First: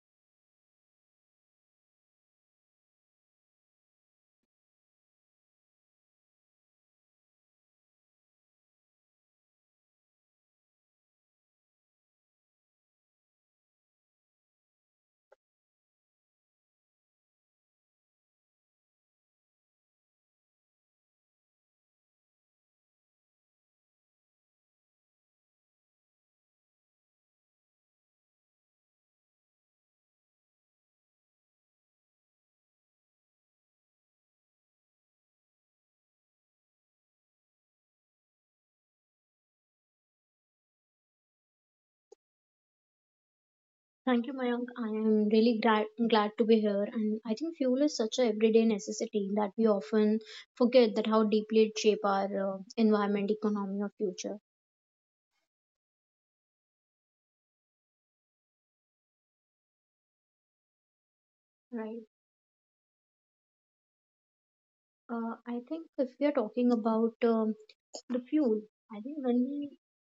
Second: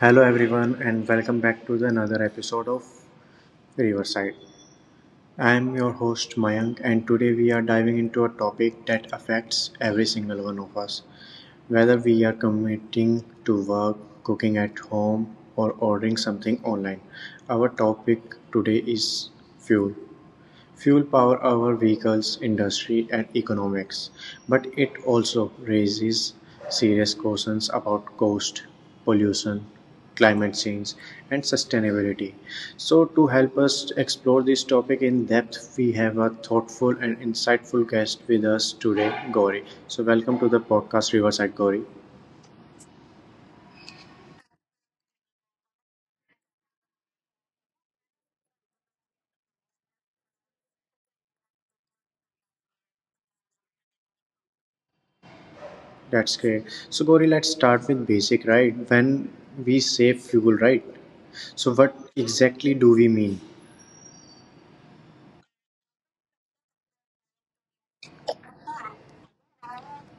Hello, everyone, and welcome back to the another episode of Riverside. I am your host Mayank, and today we are diving into a topic that affects every single one of us. Whether we are commuting to work, cooking at home, or ordering something online, our topic today is fuel. Fuel powers our vehicles, industry and economics, but it also raises serious questions about cost, pollution, climate change and sustainability. So to help us explore this topic in depth, we have a thoughtful and insightful guest with us today, Gauri. So welcome to the podcast Riverside Gauri. Thank you, Mayank. I am really glad to be here. And I think fuel is such a everyday necessity that we often forget that how deeply it shapes our environment, economy, or future. That's great. So Gauri, let's start with basic, right? When we say fuel, right? So what Right. exactly do we mean? I think if we are talking about the fuel, I think when we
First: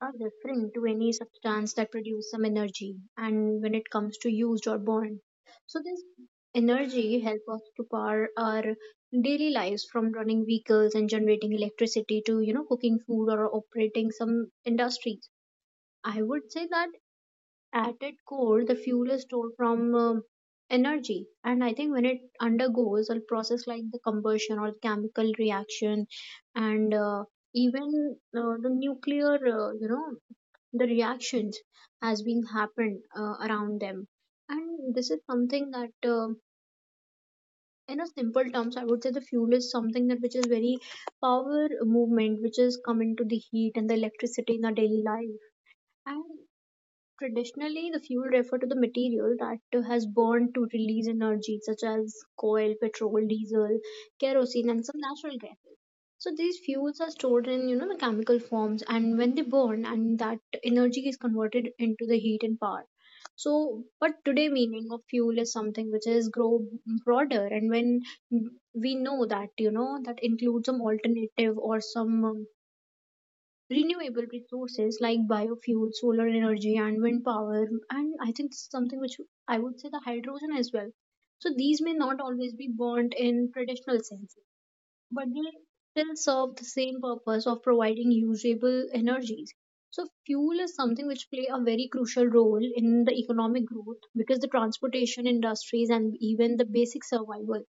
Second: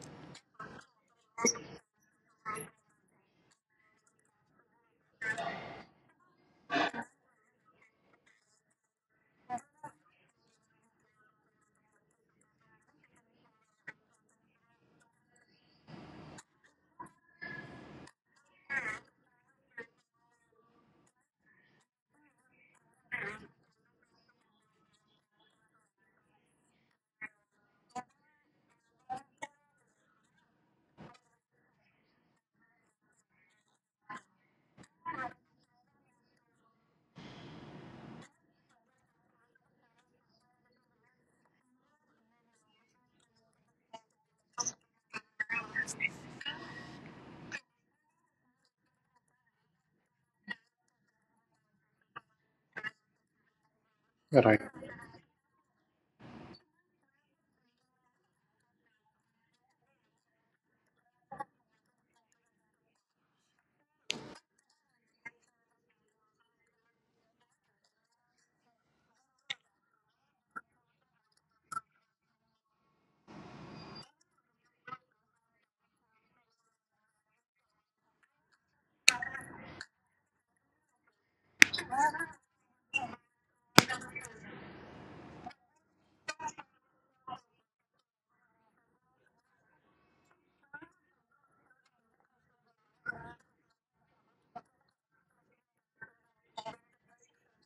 are referring to any substance that produces some energy and when it comes to used or burned. So this energy helps us to power our daily lives from running vehicles and generating electricity to, you know, cooking food or operating some industries. I would say that at its core, the fuel is stored from energy. And I think when it undergoes a process like the combustion or chemical reaction, and even the nuclear, you know, the reactions has been happened around them. And this is something that, in a simple terms, I would say the fuel is something that which is very power movement, which is coming to the heat and the electricity in our daily life. And traditionally, the fuel referred to the material that has burned to release energy, such as coal, petrol, diesel, Right. kerosene, and some natural gases. So these fuels are stored in, you know, the chemical forms, and when they burn, and that energy is converted into the heat and power. So, but today meaning of fuel is something which is grow broader, and when we know that, you know, that includes some alternative or some renewable resources like biofuel, solar energy, and wind power, and I think this is something which I would say the hydrogen as well. So these may not always be burnt in traditional sense, but they still serve the same purpose of providing usable energies. So fuel is something which play a very crucial role in the economic growth because the transportation industries and even the basic survival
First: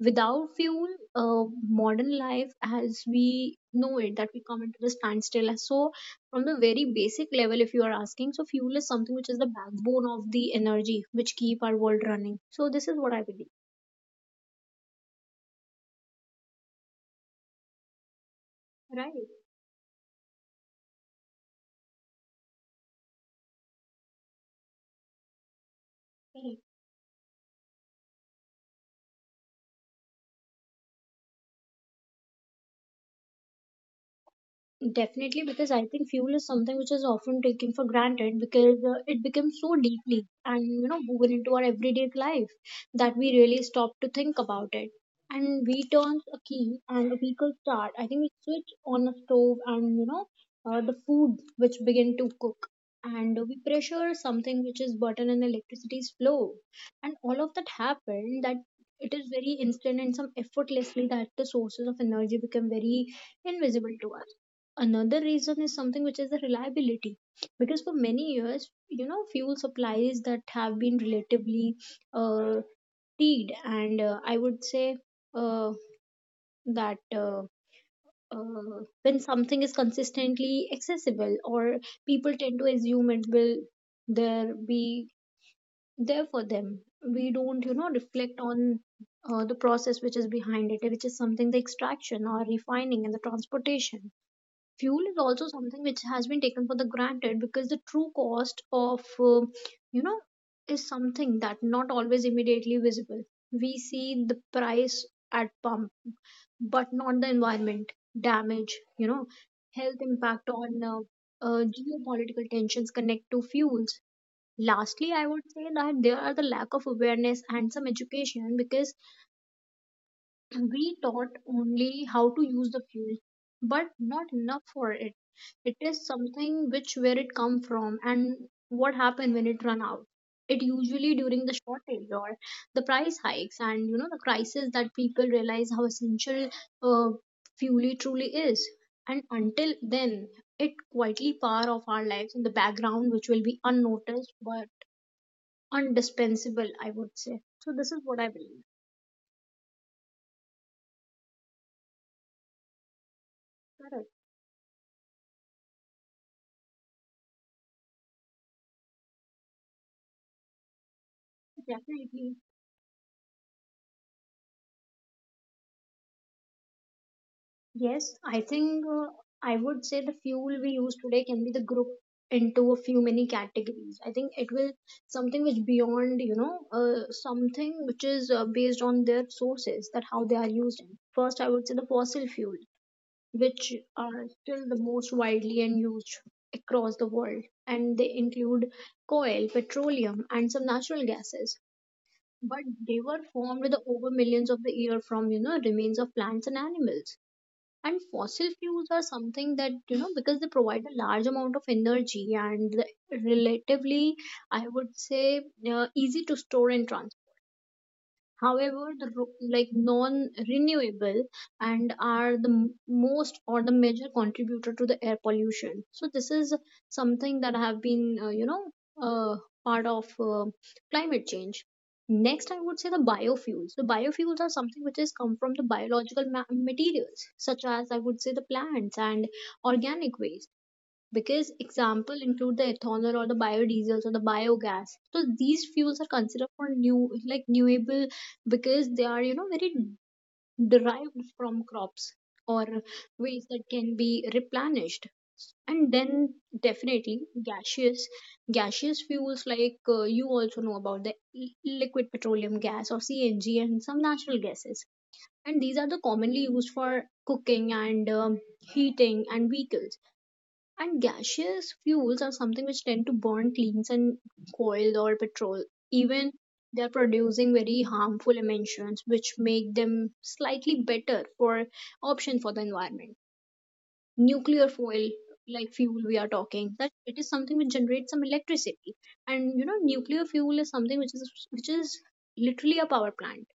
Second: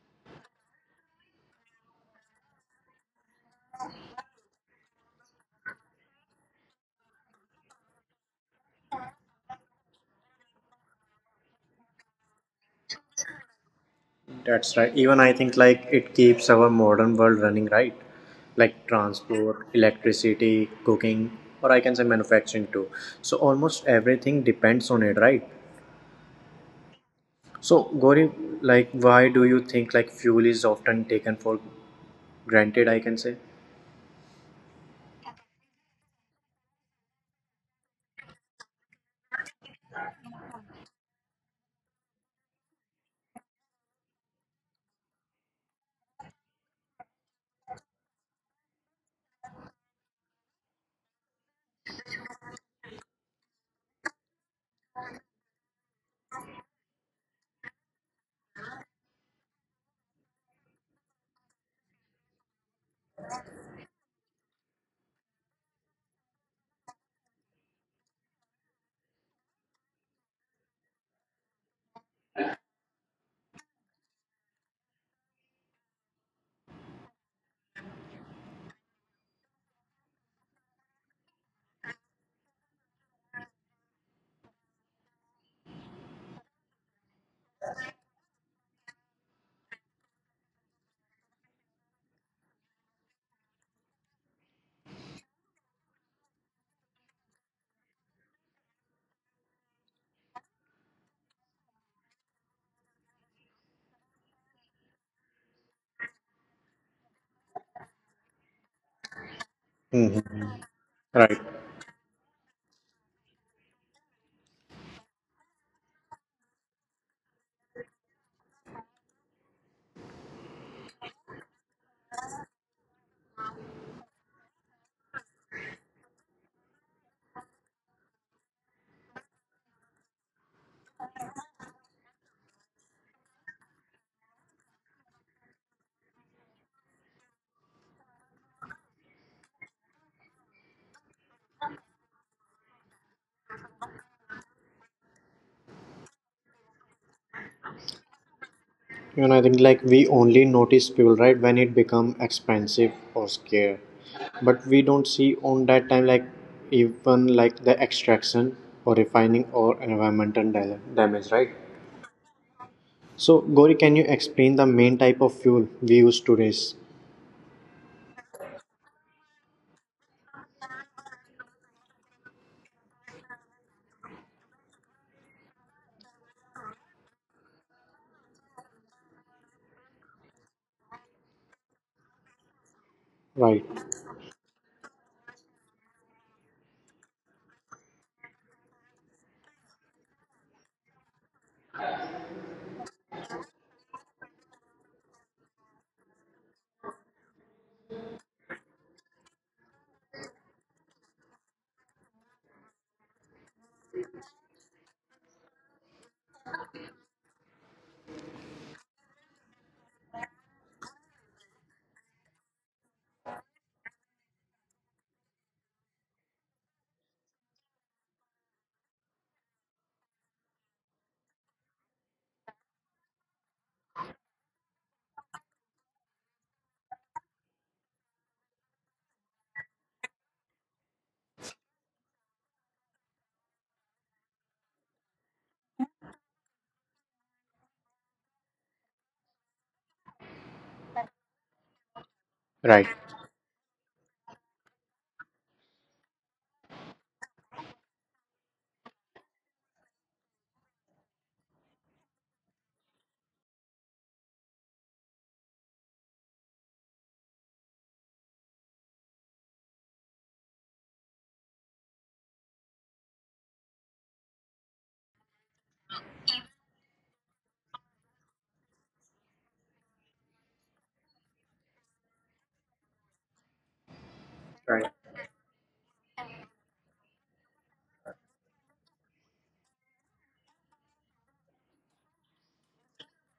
without fuel, modern life as we know it that we come into the standstill. So from the very basic level, if you are asking, so fuel is something which is the backbone of the energy which keep our world running. So this is what I believe. That's right. Even I think like it keeps our modern world running right, like Right. transport, electricity, cooking, or I can say manufacturing too. So almost everything depends on it, right? So Gauri, like why do you think like fuel is often taken for granted? I can say. Definitely, because I think fuel is something which is often taken for granted because it becomes so deeply and, you know, woven into our everyday life that we really stop to think about it. And we turn a key and a vehicle start. I think we switch on a stove and, you know, the food which begin to cook. And we pressure something which is button and electricity's flow. And all of that happened that it is very instant and some effortlessly that the sources of energy become very invisible to us. Another reason is something which is the reliability, because for many years, you know, fuel supplies that have been relatively uh, teed, and I would say uh, that when something is consistently accessible or people tend to assume it will there be there for them. We don't, you know, reflect on the process which is behind it, which is something the extraction or refining and the transportation. Fuel is also something which has been taken for the granted because the true cost of, you know, is something that not always immediately visible. We see the price at pump, but not the environment damage, you know, health impact Hmm. on, Right. Geopolitical tensions connect to fuels. Lastly, I would say that there are the lack of awareness and some education, because we taught only how to use the fuel, but not enough for it. It is something which where it come from and what happened when it run out. It usually during the shortage or the price hikes and, you know, the crisis that people realize how essential uh, fuel truly is. And until then, it quietly part of our lives in the background which will be unnoticed but undispensable, I would say. So this is what I believe. You know, I think like we only notice fuel right when it become expensive or scarce, Correct. but we don't see on that time like even like the extraction or refining or environmental damage, So right? definitely. So Gori, can you explain the main type of fuel we use today? Yes, I think I would say the fuel we use today can be the group into a few many categories. I think it will something which beyond, you know, something which is based on their sources that how they are used in. First, I would say the fossil fuel, which Right. are still the most widely and used across the world, and they include coal, petroleum, and some natural gases. But they were formed with over millions of the year from, you know, remains of plants and animals. And fossil fuels are something that, you know, because they provide a large amount of energy and relatively, I would say, easy to store and transport. However, like non-renewable and are the most or the major contributor to the air pollution. So this is something that have been, you know, uh, part of climate change. Next, I would say the biofuels. The biofuels are something which is come from the biological materials, such as, I would say, the plants and organic waste. Because example include the ethanol or the biodiesels or the biogas. So these fuels are considered for new like renewable, because they are, you know, very derived from crops or Right. ways that can be replenished. And then, definitely, gaseous fuels like, you also know about the liquid petroleum gas or CNG and some natural gases. And these are the commonly used for cooking and, heating and vehicles. And gaseous fuels are something which tend to burn cleans and coal or petrol. Even they're producing very harmful emissions, which make them slightly better for option for the environment. Nuclear Right. fuel, like fuel we are talking, that it is something which generates some electricity. And, you know, nuclear fuel is something which is literally a power plant.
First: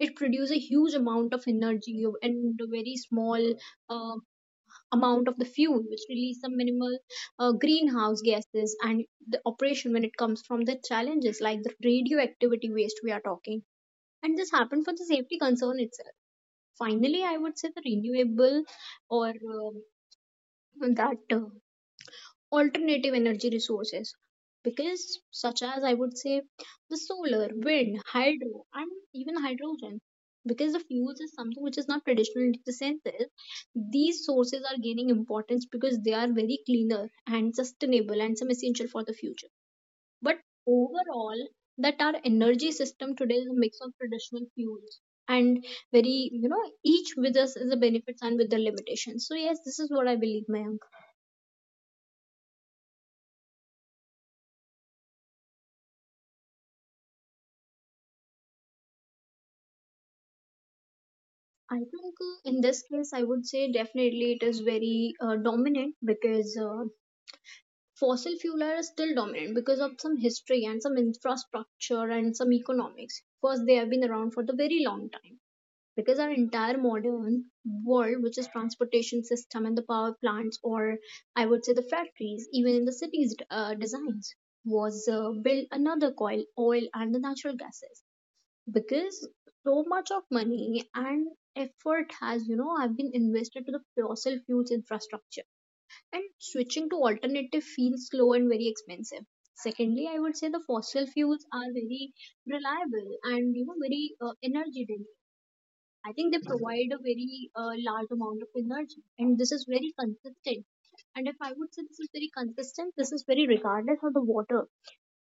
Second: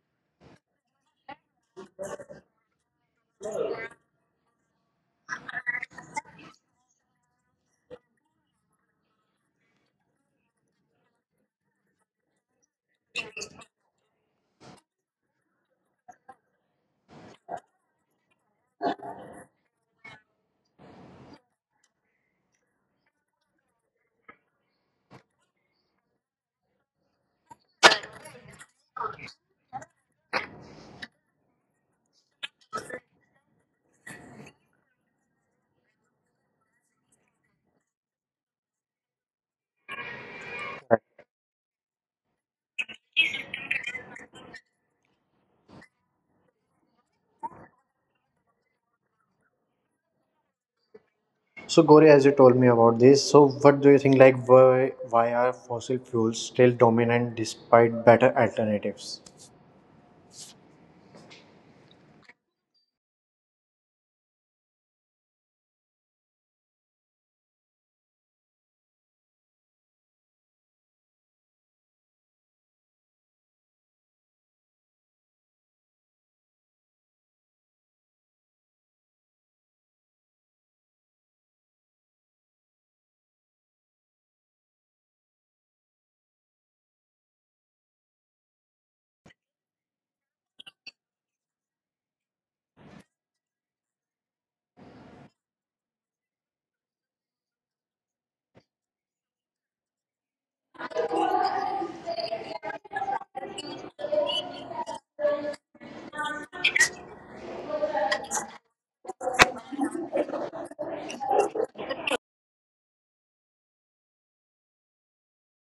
It produces a huge amount of energy and a very small um, amount of the fuel, which release some minimal greenhouse gases, and the operation when it comes from the challenges like the radioactivity waste we are talking. And this happened for the safety concern itself. Finally, I would say the renewable or, that alternative energy resources, because such as, I would say, the solar, wind, hydro, and even hydrogen. Because the fuels is something which is not traditional in the sense is these sources are gaining importance because they are very cleaner and sustainable and some essential for the future. But Right. overall, that our energy system today is a mix of traditional fuels and very, you know, each with us is the benefits and with the limitations. So yes, this is what I believe, ma'am. So Gori, as you told me about this, so what do you think like why are fossil fuels still dominant despite better alternatives? I think in this case, I would say definitely it is very dominant because fossil fuel are still dominant because of some history and some infrastructure and some economics. First, they have been around for the very long time, because our entire modern world, which is transportation system and the power plants, or I would say the factories, even in the cities' designs, was built another coil, oil, and the natural gases. Because so much of money and effort has, you know, have been invested to the fossil fuels infrastructure, and switching to alternative feels slow and very expensive. Secondly, I would say the fossil fuels are very reliable and, you know, very energy dense. I think they provide a very large amount of energy and this is very consistent. And if I would say this is very consistent, this is very regardless of the water.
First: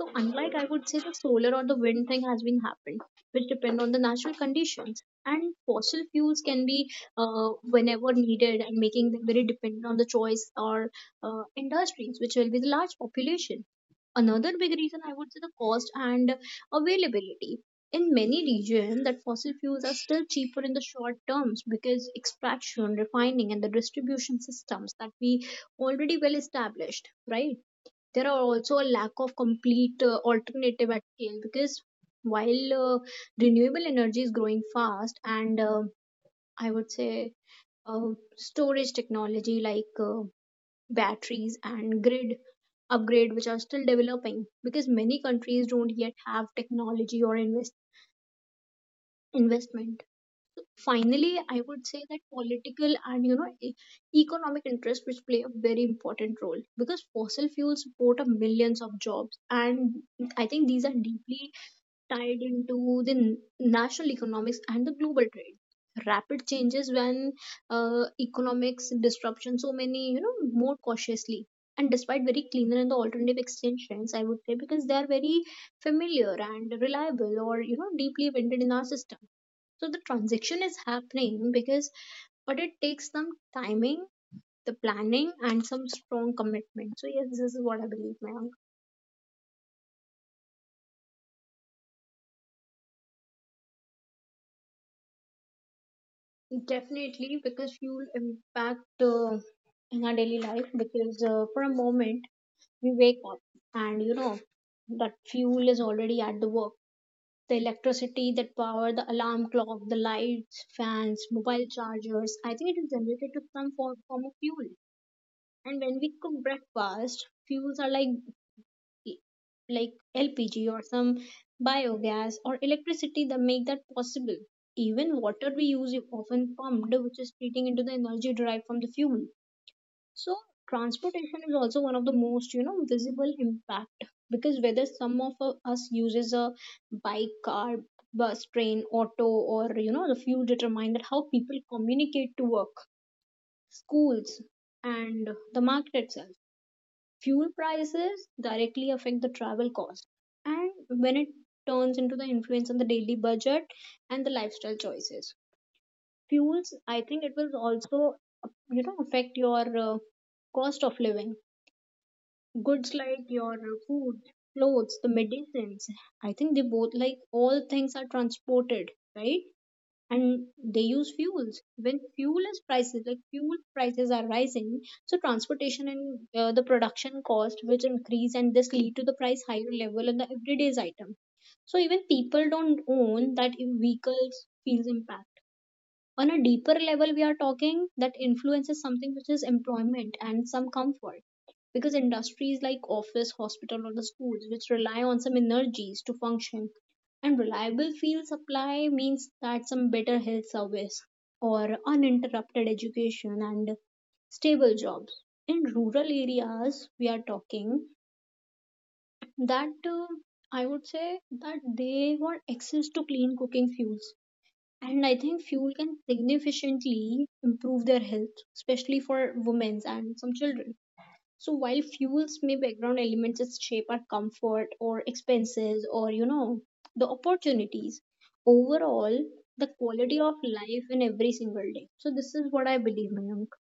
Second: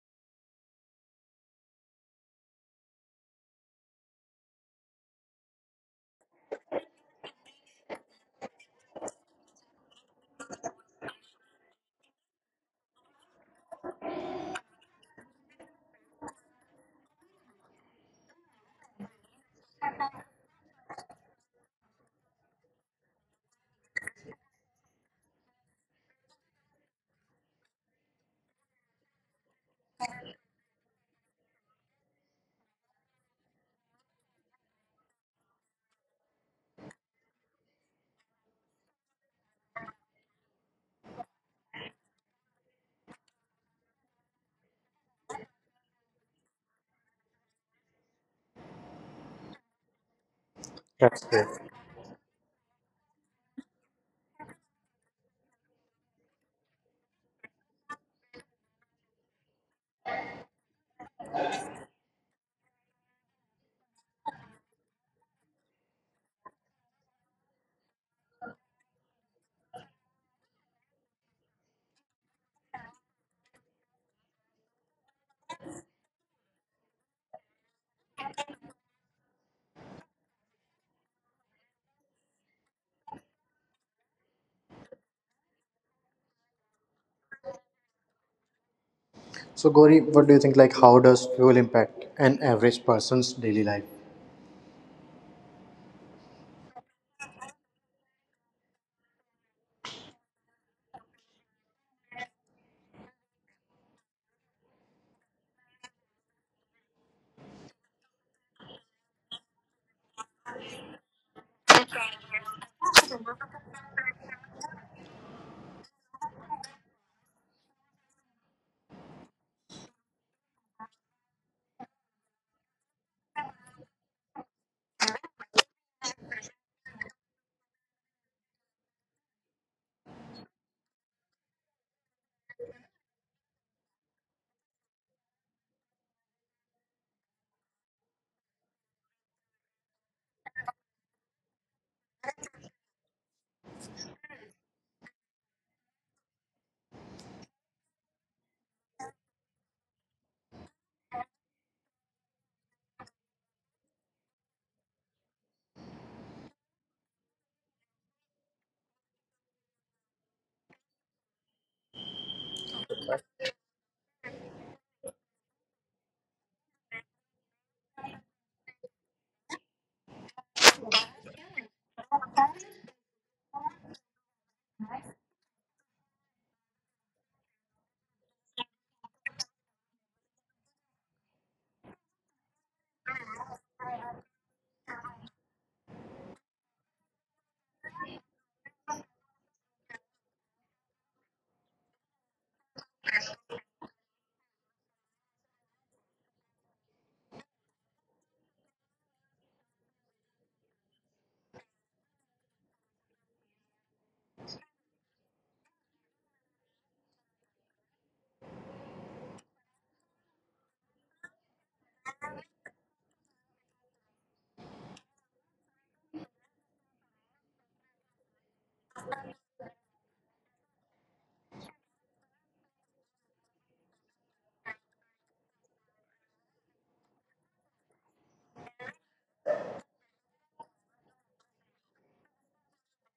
So unlike, I would say, the solar or the wind thing has been happened, which depend on the natural conditions. And fossil fuels can be whenever needed and making them very dependent on the choice or industries, which will be the large population. Another big reason, I would say, the cost and availability. In many regions, that fossil fuels are still cheaper in the short terms, because extraction, refining, and the distribution systems that we already well established, right? There are also a lack of complete alternative at scale because while renewable energy is growing fast and I would say uh, storage technology like batteries and grid upgrade which are still developing because many countries don't yet have technology or investment. Finally, I That's would great. say that political and economic interests which play a very important role because fossil fuels support a millions of jobs, and I think these are deeply tied into the national economics and the global trade. Rapid changes when economics disruption, so many more cautiously and despite very cleaner and the alternative extensions, I would say, because they are very familiar and reliable or you know deeply embedded in our system. So the transaction is happening because but it takes some timing, the planning and some strong commitment. So yes, this is what I believe, Mayank. So, Gauri, what do you think? Like, how does fuel impact an average person's daily life? Definitely, because fuel impact in our daily life because for a moment we wake up and you know that fuel is already at the work. The electricity that power the alarm clock, the lights, fans, mobile chargers, I think it is generated to some form of fuel. And when we cook breakfast, fuels are like e- like LPG or some biogas or electricity that make that possible. Even water we use is often pumped, which is treating into the energy derived from the fuel. So transportation is also one of the most you know visible impact because whether some of us uses a bike, car, bus, train, auto, or you know the fuel determine that how people communicate to work, schools, and the market itself. Fuel prices directly affect the travel cost, and when it turns into the influence on the daily budget and the lifestyle choices, fuels, I think, it will also uh, you know affect your cost of living, goods like your food, clothes, the medicines. I think they both like all things are transported, right, and they use fuels when fuel is prices like fuel prices are rising. So transportation and the production cost which increase, and this lead to the price higher level on the everyday's item. So even people don't own that vehicles feels impact. On a deeper level we are talking that influence is something which is employment and some comfort, because industries like office, hospital or the schools which rely on some energies to function, and reliable field supply means that some better health service or uninterrupted education and stable jobs. In rural areas we are talking that I would say that they want access to clean cooking fuels, and I think fuel can significantly improve their health, especially for women and some children. So while fuels may background elements that shape our comfort or expenses or you know the opportunities, overall the quality of life in every single day. So this is what I believe, Mayank.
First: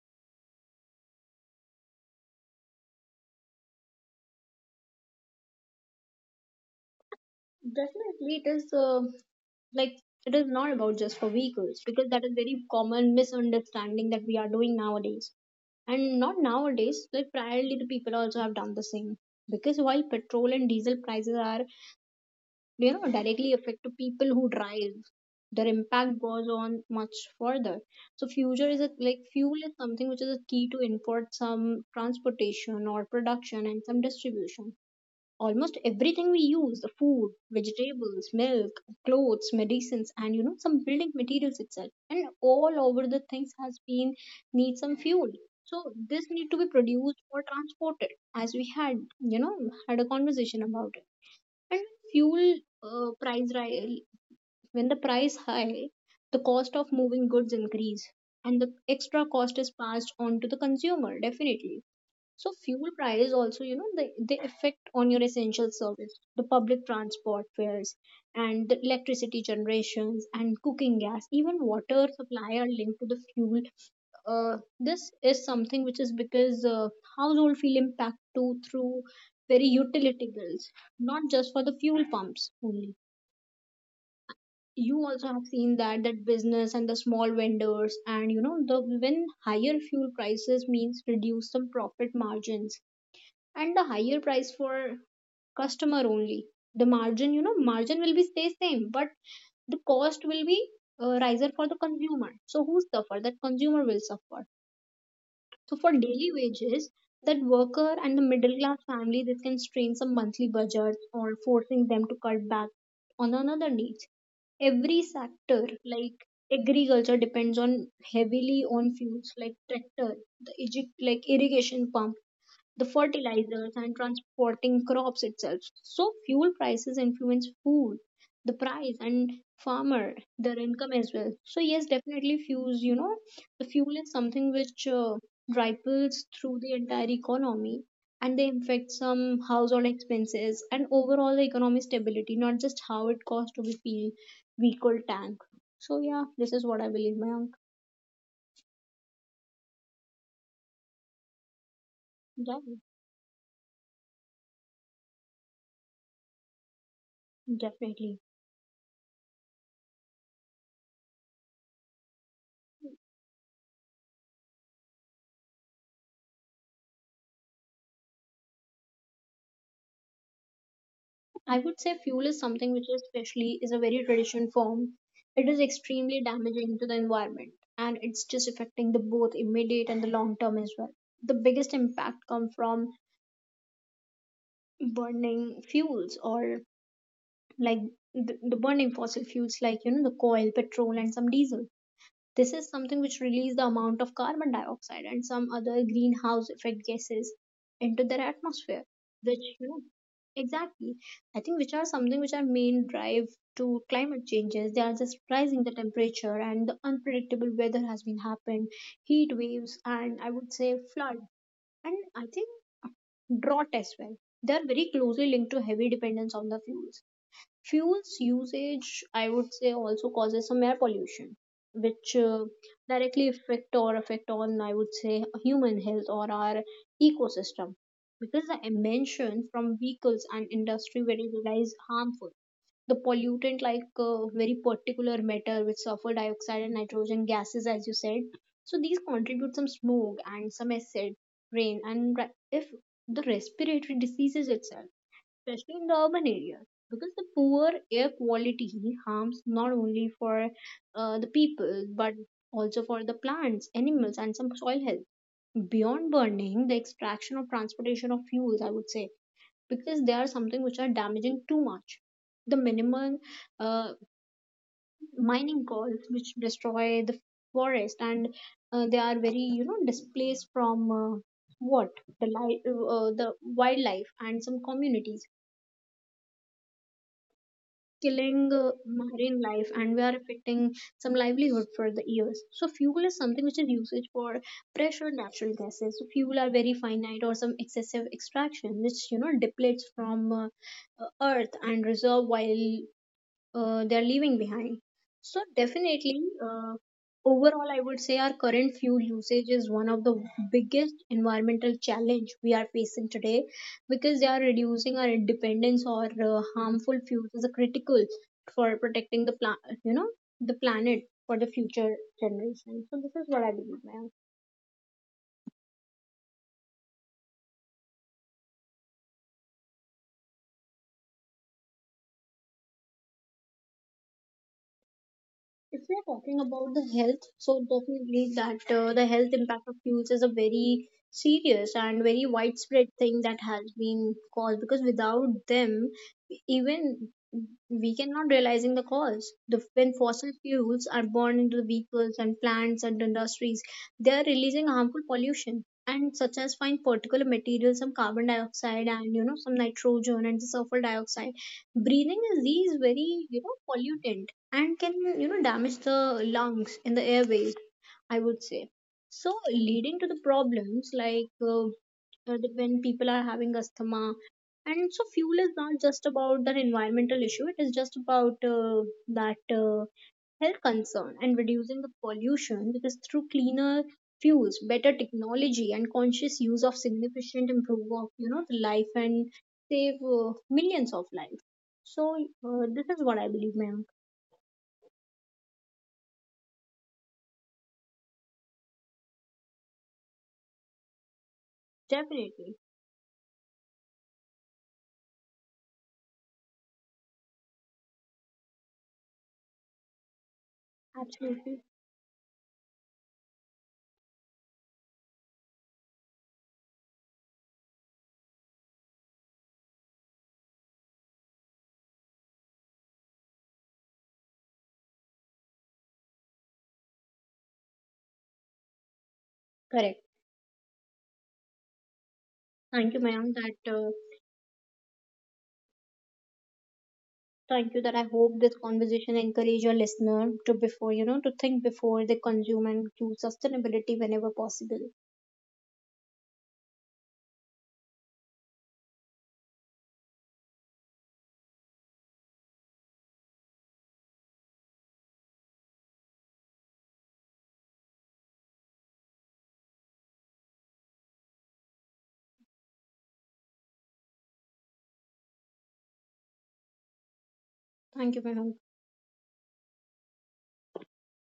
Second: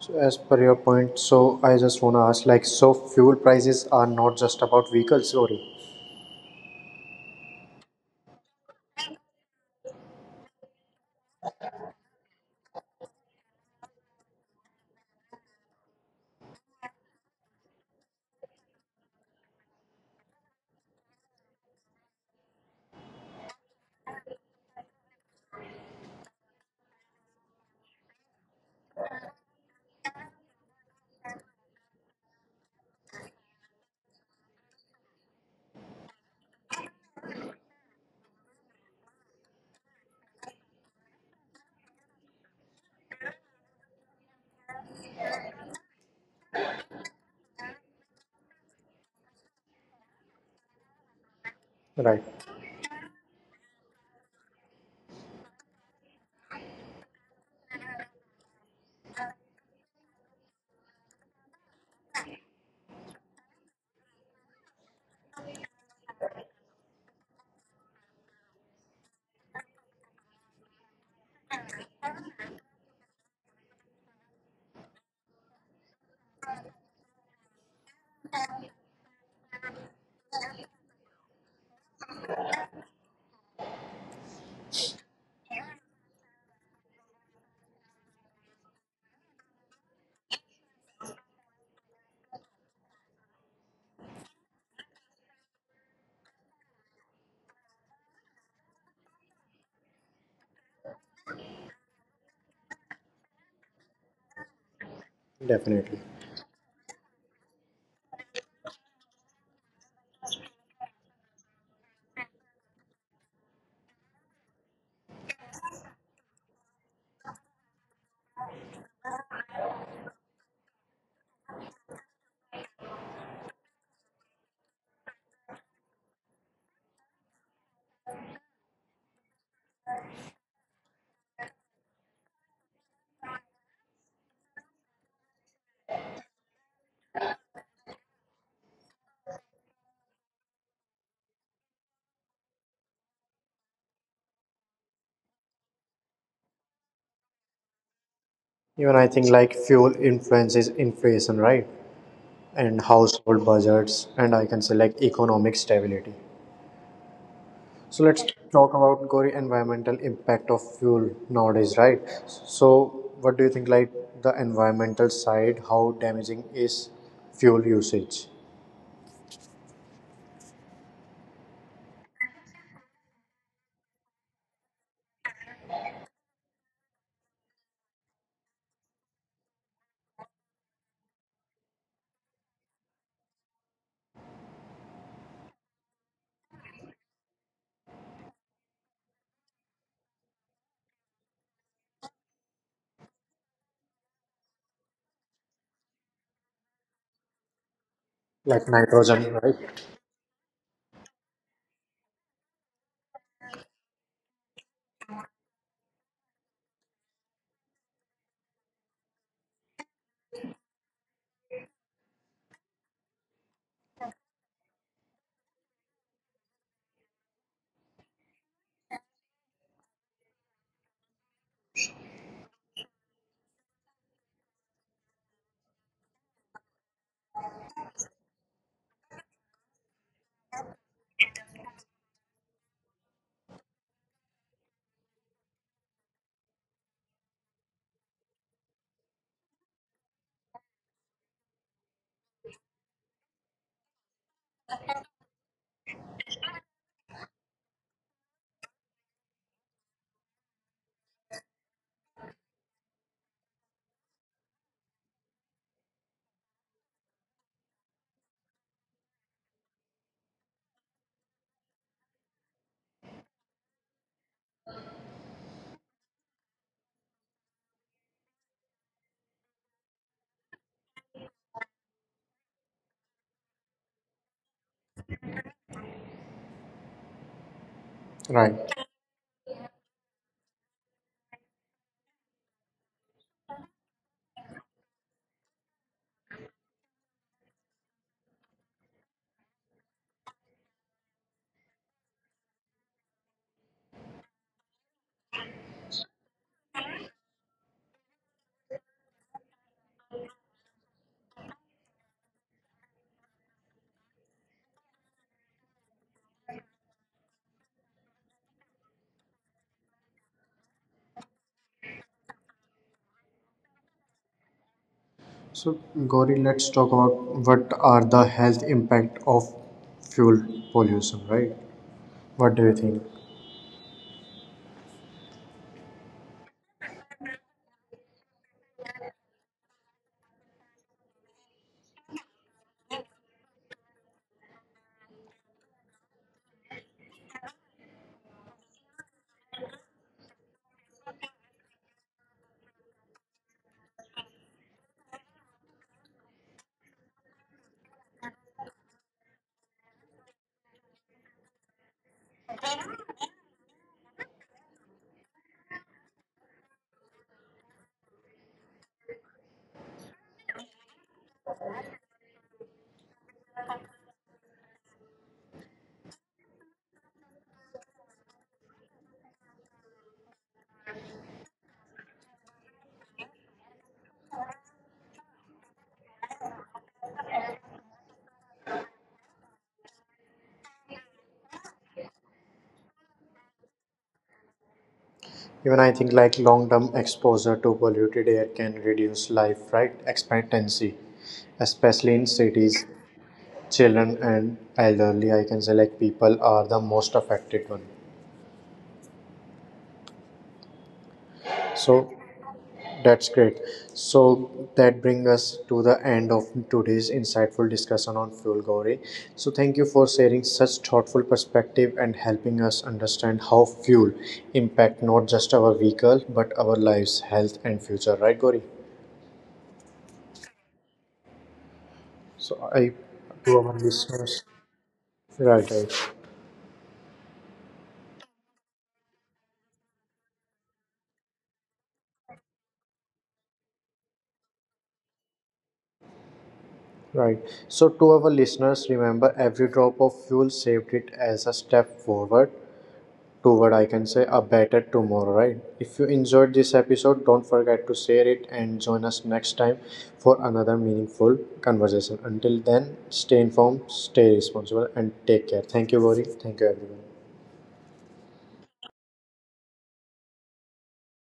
So, as per your point, so I just want to ask, like, so fuel prices are not just about vehicles, Gauri, Definitely it is like it is not about just for vehicles, because that is very common misunderstanding that we are doing nowadays. And not nowadays, like priorly the people also have done the same. Because while petrol and diesel prices are, you know, directly affect to people who drive, their impact goes on much further. So future is a, like fuel is something which is a key to import some transportation or production and some distribution. Almost everything we use, the food, vegetables, milk, clothes, medicines, and you know some building materials itself, and all over the things has been need some fuel. So this need to be produced or transported, as we had you know had a conversation about it, and right? fuel uh, price ri- when the price high, the cost of moving goods increase, and the extra cost is passed on to the consumer, definitely. So fuel prices also, you know, they affect on your essential service, the public transport fares and the electricity generations and cooking gas, even water supply are linked to the fuel. This is something which is because household feel impact too through very utility bills, not just for the fuel pumps only. You also have seen that business and the small vendors and you know the when higher fuel prices means reduce some profit margins and the higher price for customer only. The margin, you know, margin will be stay same, but the cost will be riser for the consumer, so who suffer, that consumer will suffer. So for Definitely. daily wages, that worker and the middle class family, this can strain some monthly budgets or forcing them to cut back on another needs. Every sector, like agriculture, depends on heavily on fuels like tractor, like irrigation pump, the fertilizers and transporting crops itself. So fuel prices influence food, the price, and farmer, their income as well. So yes, definitely fuels, you know, the fuel is something which ripples through the entire economy, and they affect some household expenses and overall the economic stability, not just how it costs to be fuel vehicle tank. So yeah, this is what I believe, my uncle. Even I think like fuel influences inflation, right? Yeah, And household budgets, and I can say like economic stability. So definitely. let's talk about Gauri environmental impact of fuel nowadays, right? So what do you think like the environmental side, how damaging is fuel usage? I would say fuel is something which is especially is a very traditional form. It is extremely damaging to the environment, and it's just affecting the both immediate and the long term as well. The biggest impact come from burning fuels or like the burning fossil fuels like you know the coal, petrol and some diesel. This is something which release the amount of carbon dioxide and some other greenhouse effect gases into their Like atmosphere, which nitrogen, right? you know exactly. I think which are something which are main drive to climate changes. They are just rising the temperature, and the unpredictable weather has been happened, heat waves and I would say flood, and I think drought as well. They are very closely linked to heavy dependence on the fuels. Fuels usage, I would say, also causes some air pollution, which directly affect or affect on, I would say, human health or our ecosystem. Because the emissions from vehicles and industry very is harmful. The pollutant like very particular matter with sulfur dioxide and nitrogen gases, as you said. So these contribute some smoke and some acid rain and if the respiratory diseases itself, especially in the urban areas, because the poor air quality harms not only for the people but also for the plants, animals, and some soil health. Beyond burning, the extraction of transportation of fuels, I would say, because they are something which are damaging too much. The minimum uh, mining costs which destroy the forest, and they are very you know displaced from what the wildlife and some communities, killing Right. marine life, and we are affecting some livelihood for the years. So fuel is something which is usage for pressure natural gases. So fuel are very finite or some excessive extraction which you know depletes from earth and reserve while they're leaving behind. So definitely, overall, I would say our current fuel usage is one of the biggest environmental challenge we are facing today, because they are reducing our dependence or harmful fuels is a critical for protecting the planet, you know, the planet for the future generation. So this is what I believe, ma'am. So Gauri, let's talk about what are the health impact of fuel pollution, right? What do you think? If we are talking about the health, so definitely that the health impact of fuels is a very serious and very widespread thing that has been caused, because without them, even we cannot realizing the cause. When fossil fuels are burned into the vehicles and plants and industries, they are releasing harmful pollution and such as fine particular materials, some carbon dioxide and you know some nitrogen and the sulfur dioxide. Breathing is these very you know pollutant, and can you know damage the lungs and the airways, I would say, so leading to the problems like when people are having asthma. And so fuel is not just about that environmental issue, it is just about that health concern, and reducing the pollution because through cleaner fuels, better technology and conscious use of significant improve of you know the life, and save millions of lives. So this is what I believe, ma'am. Even I think like long-term exposure to polluted air can reduce life, right? Expectancy, especially in Definitely, cities, children and elderly, I can say like people are the most affected one. absolutely So that's great. So that brings us to the end of today's insightful discussion on fuel, Gauri. So thank you for sharing such thoughtful perspective and helping us understand how fuel impact not just our vehicle but our lives, health and future, right, Gauri? correct. So Thank you, I, Mayank. to That our listeners, right, right. thank you. That I hope this conversation encourage your listener to before you know to think before they consume and choose sustainability whenever possible. Right. So, to our listeners, remember every drop of fuel saved it as a step forward toward, I can say, a better tomorrow, right? If you enjoyed this episode, don't forget to share it and join us next time for another meaningful conversation. Until then, stay informed, stay responsible, and take care. Thank you, Gauri. Thank you, everyone. Thank you, Mayank.